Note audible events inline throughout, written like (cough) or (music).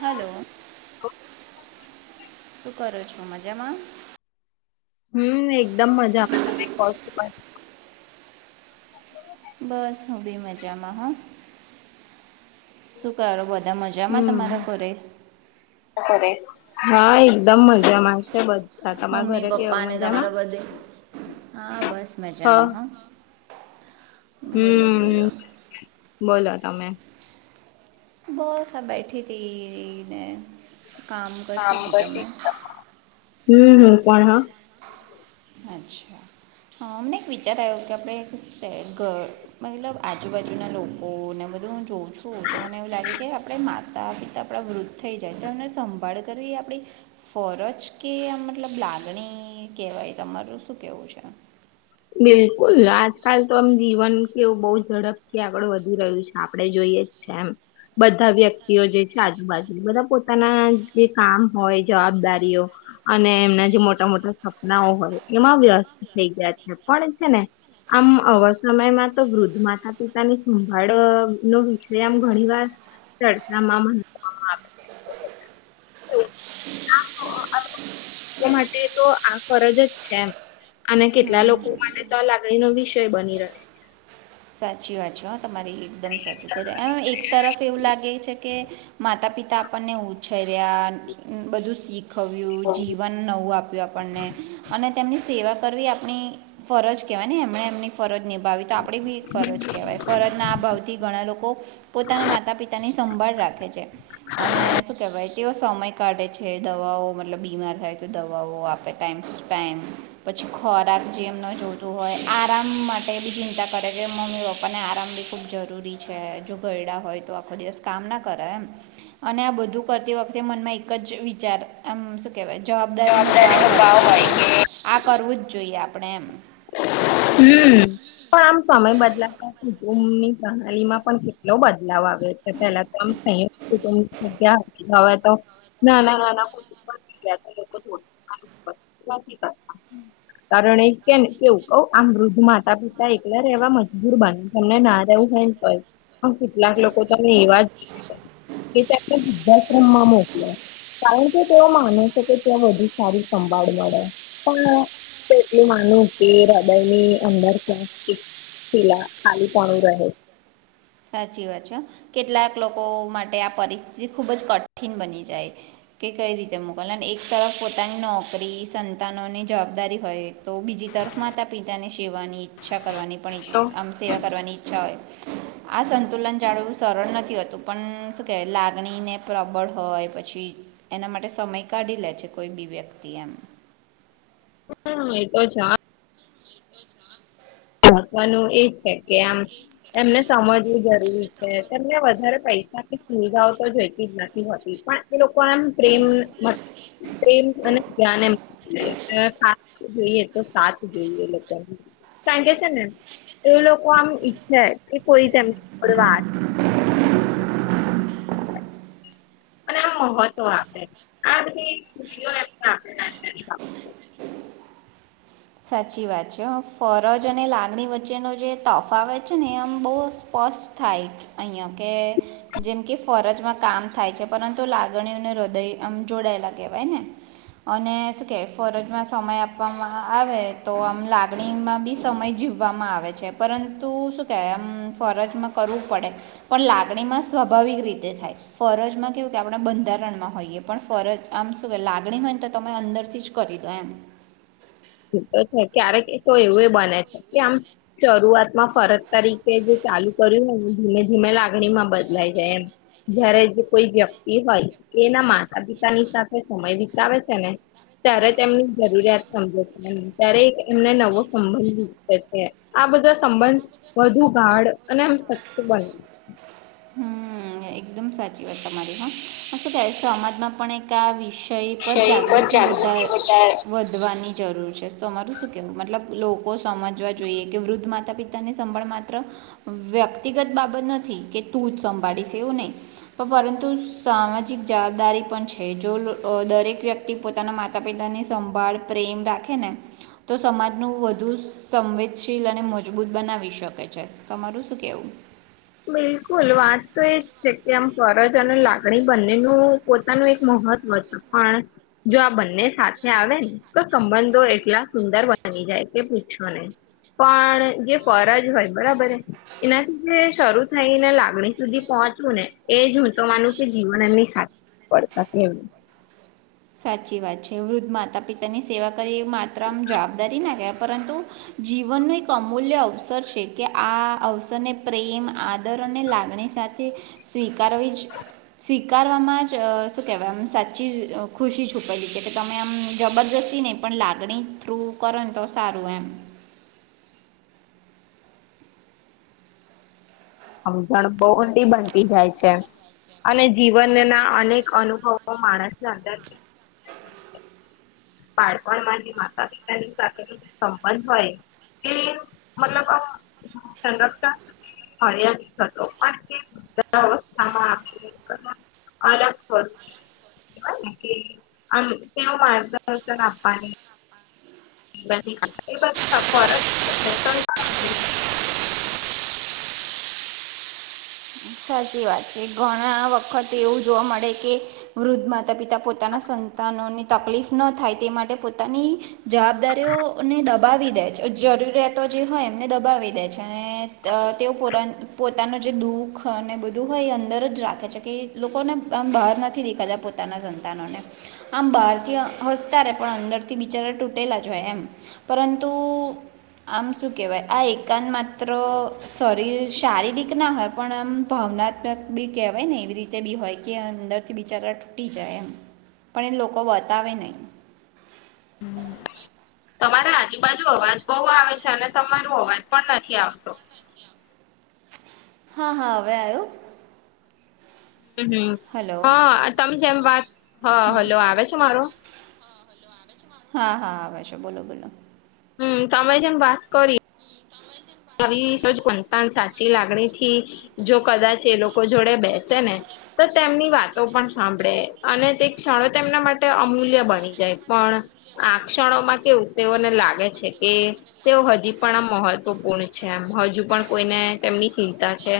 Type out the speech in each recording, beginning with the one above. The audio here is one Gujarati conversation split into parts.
હલો શું કરો છો મજામાં હમ એકદમ મજા આવે તમે બસ હું બી મજામાં હ શું કરો બધા મજામાં હમ તમારા કર કરે હા એકદમ મજામાંશે બધું મમ્મી પપ્પા અને તમારા બધે હા બસ હા મજામાં હ બોલો બોલ હમ બોલો તમે બહ આ બેઠી હતીને કામ કરતી હતીી તમે હમ હમ કોણ હ અચ્છા હા અમને એક વિચાર આવ્યો કે આપણે મતલબ આજુબાજુના લોકોને બધા હું જોઉં છું તો મને એવું લાગે કે આપડ માતા પિતા આપડા વૃદ્ધ થઈ જાય તો એમને સંભાળ કરી આપડી ફરજ કે આ મતલબ લાગણી કેહેવાય તમારું શું કેવું છે બિલકુલ આજકાલ તો આમ જીવન કે એવું બહુ ઝડપથી આગળ વધી રહ્યું છે આપડે જોઈએ જ છે એમ બધા વ્યક્તિઓ જે છે આજુબાજુ બધા પો પોતાના જે કામ હોય જવાબદારીઓ અને એમના જે મોટા મોટા સપનાઓ હોય એમાં વ્યસ્ત થઈ ગયા છે પણ છે ને આમ અવર સમયમાં તો વૃદ્ધ માતા પિતાની સંભાળ નો વિષય આમ ઘણી વાર ચડકામાં મનવામાં આવે એ માટે તો આ ફરજ જ છે એમ અને કેટલા હમ લોકો માટે તો આ લાગણી નો વિષય બની રહે સાચી વાત છે હા તમારી એકદમ સાચું કરે એ એક તરફ એવું લાગે છે કે માતા પિતા આપણને ઉછર રહ્યા બધું શીખ શીખવ્યું જીવન નવું આપ્યું આપણને અને તેમની સેવા કરવી આપણી ફરજ કહેવાય ને એમણે એમની ફરજ નિભાવી તો આપણે બી ફરજ કહેવાય ફરજ ના અ ભાવ થી ઘણા લોકો પોતાના માતા પિતાની સંભાળ રાખે છે અને શું કેવાય તેઓ સમય કાઢે છે દવાઓ મતલબ બીમાર થાય તો દવાઓ આપે ટાઈમ ટ ટાઈમ પછી ખોરાક જેમને જોતું હોય આરામ માટે બી ચિંતા કરે છે મમ્મી પપ્પાને આરામ બી ખૂબ જરૂરી છે જો ઘરડા હોય તો આખો દિવસ કામ ના કરે એમ અને આ બધું કરતી વખતે મનમાં એક જ વિચારમ કેવાય જવાબદારી ન ભાવ હોય કે આ કરવું જ જોઈએ આપણે એમ હમ પણ આમ સમય બદલાતા કુટુંબ ની પ્રહાલી માં પણ કેટલો બદલાવ આવે ટલે પેલા તોમની જગ્યા હવે તો ના ના ના ના કારણ એ કે કેવું કઉ આમ વૃદ્ધ માતા પિતા એકલા રહેવા મજદૂર બન તમને ના રહેવું હોય ને તો ય હ કેટલાક લોકો તને એવા જોયા છે કે તેમને વૃદ્ધા શ્રમમાં મોકલે. કારણ કે તેઓ માને છે કે ત્યાં વધુ સારી સંભાળ મળે પણ નું તે હૃદય ની અંદર પિલા ખાલી પાણું રહે રહે. સાચી વાત છે હ કેટલાક લોકો માટે આ પરિસ્થિતિ ખુબ જ કઠિન બની જાય કે કઈ રીતે મોકલ અન એક તરફ પોતાની નોકરી સંતાનોની જવાબદારી હોય તો બીજી તરફ માતા પિતા ની સેવાની ઈચ્છા કરવાની પણ તો આમ સેવા કરવાની ઈચ્છા હોય આ સંતુલન જાળવવું સરળ નથી હોતું પણ શું કહેવાય લાગણીને પ્રબળ હોય પછી એના માટે સમય કાઢી લે છે કોઈ બી વ્યક્તિ એમ હમ એતો છે હ રાકવાનું એજ છે કે આમ એમને સમજવું જરૂરી છે તેમને વધારે પૈસા કે સુવિધાઓ તો જોઈતી જ નથી હોતી પણ એ લોકો એમ પ્રેમ મત પ્રમ અને ધ્યાન એમ જોઈએ તો સાથ જોઈએ લોકોની કારણ કે છે ને એ લોકો આમ ઈચ્છે કે કોઈ તેમની જોડે વાત અને (inaudible) મહત્વ આપે આ બધી ખુશીઓ એમને આપે નાની નાની બાબતો. સાચી વાત છે ફરજ અને લાગણી વચ્ચેનો જે તોફાવ છે ને એ આમ બઉ સ્પ થાય અહીંયા કે જેમ કે ફરજમાં કામ થાય છે પરંતુ લાગણીઓને હદય આમ જોડાયેલા કેવાય ને અને શું કે ફરજમાં સમય આપવામાં આવે તો આમ લાગણીમાં બી સમય જીવવામાં આવે છે પરંતુ શું કેવાય એમ ફરજમાં કરવું પડે પણ લાગણીમાં સ્વાભાવિક રીતે થાય ફરજમાં કેવું કે આપણે બંધારણ માં હોઈયે પણ ફરજ આમ શું લાગણી હોય ને તો તમે અંદરથી જ કરી દો એમ. એ તો છે, ક્યારેક તો એવું બને છે કે આમ શરૂઆતમાં ફરજ તરીકે જે ચા ચાલુ કર્યું હોય ને, ધીમે ધીમે લાગણી માં બદલાઈ જાય એમ જયારે જે કોઈ વ્યક્તિ હોય, એના માતા-પિતાની સાથે સમય વિતાવે છે ને ત્યારે તેમની જરૂરિયાત સમજે. ત્યારે એક એમને નવો સંબંધ છે. આ બધા સંબંધ વધુ ગાઢ અને એમ સચ્ય બને. (unintelligible) હમ, એકદમ સાચી વાત તમારી હ, શું કેવાય સમાજમાં પણ એક આ વિષ વિષય પર જાગૃતિ વધાર વધવાની જરૂર છે, તમારું શું કેવું, મતલબ લોકો સમજવા જોઈએ કે વૃદ્ધ માતા- પિતાની સંભાળ માત્ર વ્યક્તિગત બાબત નથી કે તું જ સંભાળીશ એવું નહી, પરંતુ સામાજિક જવાબદારી પણ છે જો દરેક વ્યક્તિ પોતાના માતા-પિતાની સંભાળ પ્રેમ રાખે ને તો સમાજનું વધુ સંવેદશીલ અને મજબૂત બનાવી શકે છે, તમારું શું કહેવું? બિલકુલ, વાત તો એજ છે કે આમ ફરજ અને લાગણી બંનેનું પોતાનું એક મોહ મહત્વ પણ, જો આ બંને સાથે આવે ને, તો સંબંધો એટલા સુંદર બની જાય કે પૂછો નહીં, પણ જે ફરજ હોય બરાબર એનાથી જે શરૂ થઈ ને લાગણી સુધી પહોંચવું ને, એ જ હું તો માનું કે જીવન એમની સાથે પડતા એમ. સાચી વાત છે, વૃદ્ધ માતા-પિતાની સેવા કરી એ માત્ર આમ જવાબદારી ના કહેવાય, પરંતુ જીવનનું એક અમૂલ્ય અવસર છે કે, આ અવસરને પ્રેમ, આદર અને લાગણી સાથે સ્વીકારવી, જ સ્વીકારવામાં જ શું કહેવાય આમ સાચી જ ખુશી છુપયલી છે કે, તમે આમ જબરજસ્તી નહીં, પણ લાગણી થ્રુ કરો ને તો સારું એમ. (unintelligible) સમજણ બહુ ઊંડી બનતી જાય છે. અને જીવનના અનેક અનુભવો માણસની અંદર (inaudible) બાળપણમાં જે માતા-પિતાની સાથેનો જે સંબંધ હોય. ને મતલબ અ સંગતતા હનએ જ થતો અને (unintelligible) અવસ્થામાં આપ અલગ હોય અન તેઓ માર દર્શન આપાની. એ બધી ફરજો (unintelligible) સાચી વાત છે ઘણા વખત એવું જોવા મળે કે, વૃદ્ધ મા તા-પિતા પોતાના સંતાનોની તપલીફ ન થાય તે માટે પોતાની. જવાબદારીયો અને દબાવી દે છે જરૂરિયાતો જે હોય એમને દબાવી દે છે ને અ તેઓ પોતાન-પોતાનું જે દુઃખ. અને બધું હોય એ અંદર જ રાખે છે કે લોકોને આમ બહાર નથી દેખાતા પોતાના સંતાનોને. આમ બહારથી હસતા રે પણ અંદરથી બિચારા તૂટેલા જ હોય એમ, પરંતુ આમ શું કેવાય આ એકાંત માત્ર શરીર શારીરિક ના હોય પણ મ ભાવનાત્મક બી કેહેવાયને એવી રીતે બી હોય કે અંદરથી બિચારા તૂટી જાય એમ. પણ એ લોકો બતાવે નઈ. તમારા આજુ-બાજુ અવાજ બઉ આવે છે અને તમારો અવાજ પણ નથી આવતો. હા હા હવે આવ્યો? હમ હમ હલો હન તમ જેમ વાત હ હલો આવે છે મારો હા હા હા આવે છે બોલો બોલો. હમ તમે જેમ વાત કરી. આવી સેજ કતાન સાચી લાગણીથી, જો કદાચ એ લોકો જોડે બેસેને. તો તેમની વાતો પણ સાંભળે અને તે ક્ષણો તેમના માટે અમૂલ્ય બની જાય પણ આ ક્ષણોમાં કેવું તેઓને લાગે છે કે, તેઓ હજી પણ આ મહત્વપૂર્ણ છે એમ, હજુ પણ કોઈને તેમની ચિંતા છે,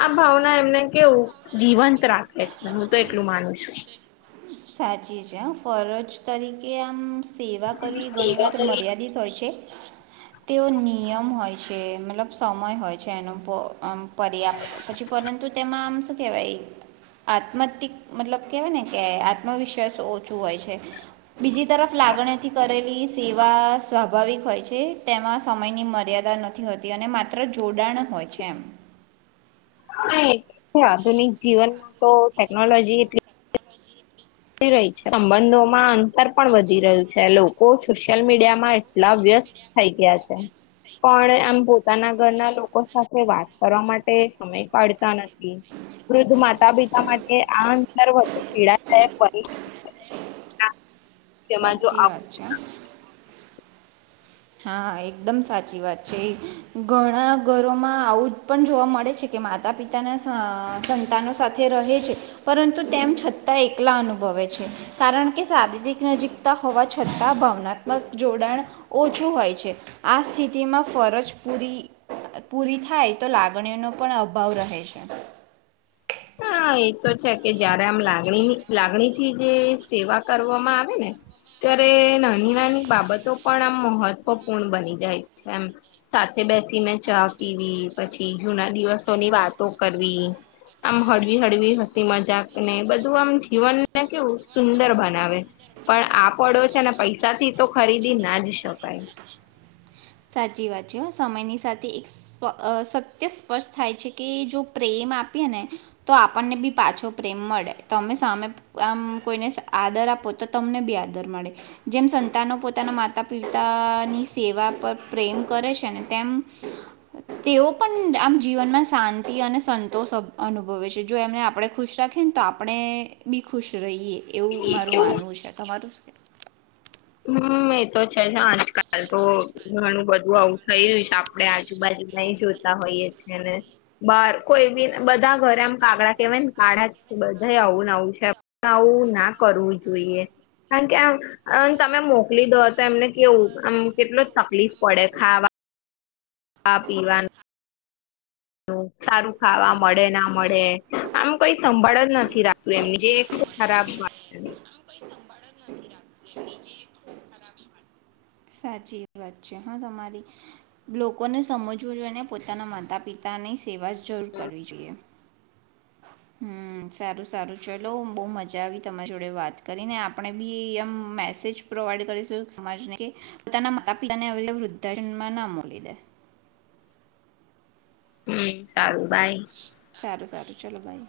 આ ભાવના એમને કેવું જીવન રાખે છે હું તો એટલું માનું છું. સાચી છે હ, ફરજ તરીકે આમ સેવા કરવી સેવા ઘણીવાર મર્યાદિત હોય છે. તેઓ નિયમ હોય છે મતલબ સમય હોય છે એનો પો અમ પર્યાપ્ત પછી પરંતુ તેમાં આમ શુ કેવાય. આત્માતિક મતલબ કેવાય ને કે આત્મવિશ્વાસ ઓછું હોય છે. બીજી તરફ લાગણીથી કરેલી સેવા સ્વાભાવિક હોય છે, તેમાં સમયની મર્યાદા નથી હોતી અને માત્ર જોડાણ હોય છે એમ. (inaudible) (unintelligible) આધુનિક જીવનમાં તો ટેકનોલોજી એટલી વધી રઈ છે. સંબંધોમાં અંતર પણ વધી રહ્યું છે. લોકો સોશિયલ મીડિયામાં એટલા વ્ય યસ્ત થઈ ગયા છે. પણ આમ પોતાના ઘરના લોકો સાથે વાત કરવા માટે સમય કાઢતા નથી. વૃદ્ધ માતા-પિતા માટે આ અંદર વધુ પીડાદાયક શકે જેમાં જો સાચી વાત છે હન. હા, એકદમ સાચી વાત છે. ઘણા ઘરોમાં આવું જ પણ જોવા મળે છે કે માતા-પિતાના સ-સંતાનો સાથે રહે છે, પરંતુ તેમ છતાં એકલા અનુભવ ભવે છે. કારણ કે, શરીરિક નજીકતા હોવા છતાં ભાવનાત્મક જોડાણ ઓછું હોય છે. આ સ્થિતિમાં ફરજ પૂરી પૂરી થાય તો લાગણીઓનો પણ અભાવ રહે છે. હા, એતો છે કે, જયારે આમ લાગણી, લાગણીથી જે સેવા કરવામાં આવે ને ત્યારે નાની-નાની બાબતો પણ આમ મહત્વપૂર્ણ બની જાય છે, એમ સાથે બેસીને ચા પીવી, પછી જૂના દિવસોની વાતો કરવી આમ હળવી હળવી હસી-મજાક ને બધું આમ જીવનને કેવું સુંદર બનાવે. પણ આ પડો છે ને, પૈસાથી તો ખરીદી ના જ શકાય. (unintelligible) સાચી વાત છે, સમયની સાથે એક સત્ય સ્પષ્ટ થાય છે કે, જો પ્રેમ આપ આપ ને તો આપણને બી પાછો પ્રેમ મળે, તમે સામે આમ કોઈને આદર આપ તો તમને બી આદર મળે, જેમ સંતાનો પોતાના માતા- પિતાની સેવા પર પ્રેમ કરે છે ને, તેમ તેઓ પણ આમ જીવનમાં શાંતિ અને સંતોષ અનુભવે છે, જો એમને આપણે ખુશ રાખીએ ને તો, આપણે બી ખુશ રહીએ, એવું મારું માનવું છે, તમારું. હમ્મ, એતો છે. આજકાલ તો ઘણું બધું આવું થઇ રહ્યું છે આપડે આજુબાજુ ઈ જોતા હોઈએ ને બહાર, કોઈ બી બધા ઘરે આમ કાગડા કેવાય ને કાડા બધા આવું નાવું છે, આવું ના કરવું જોઈએ, કારણ કે આ તમે મોકલી દો તો એમને, કેવું આમ કેટલો તકલીફ પડે ખાવા ખાવા-પીવાનું. સારું ખાવા મળે, ના મળે, આમ કઈ સંભાળ જ નથી રાખ્યું એમની જે ખરાબ વાત. સાચી વાત છે. હા, તમારી લોકોને સમજવું જોઈએ ને પોતાના માતા-પિતા ની સેવા જરૂર કરવી જોઈએ. હમ્મ, સારું સારું. ચાલો, બહુ મજા આવી તમારી જોડે વાત કરીને. આપણેે બી એમ મેસેજ પ્રોવાઈડ કરીશું સમાજને કે પોતાના માતા પિતાને હવે વૃદ્ધાશ્રમ ના મોકલી દે. હમ્મ, સારું બાય. સારું સારું ચાલો બાય.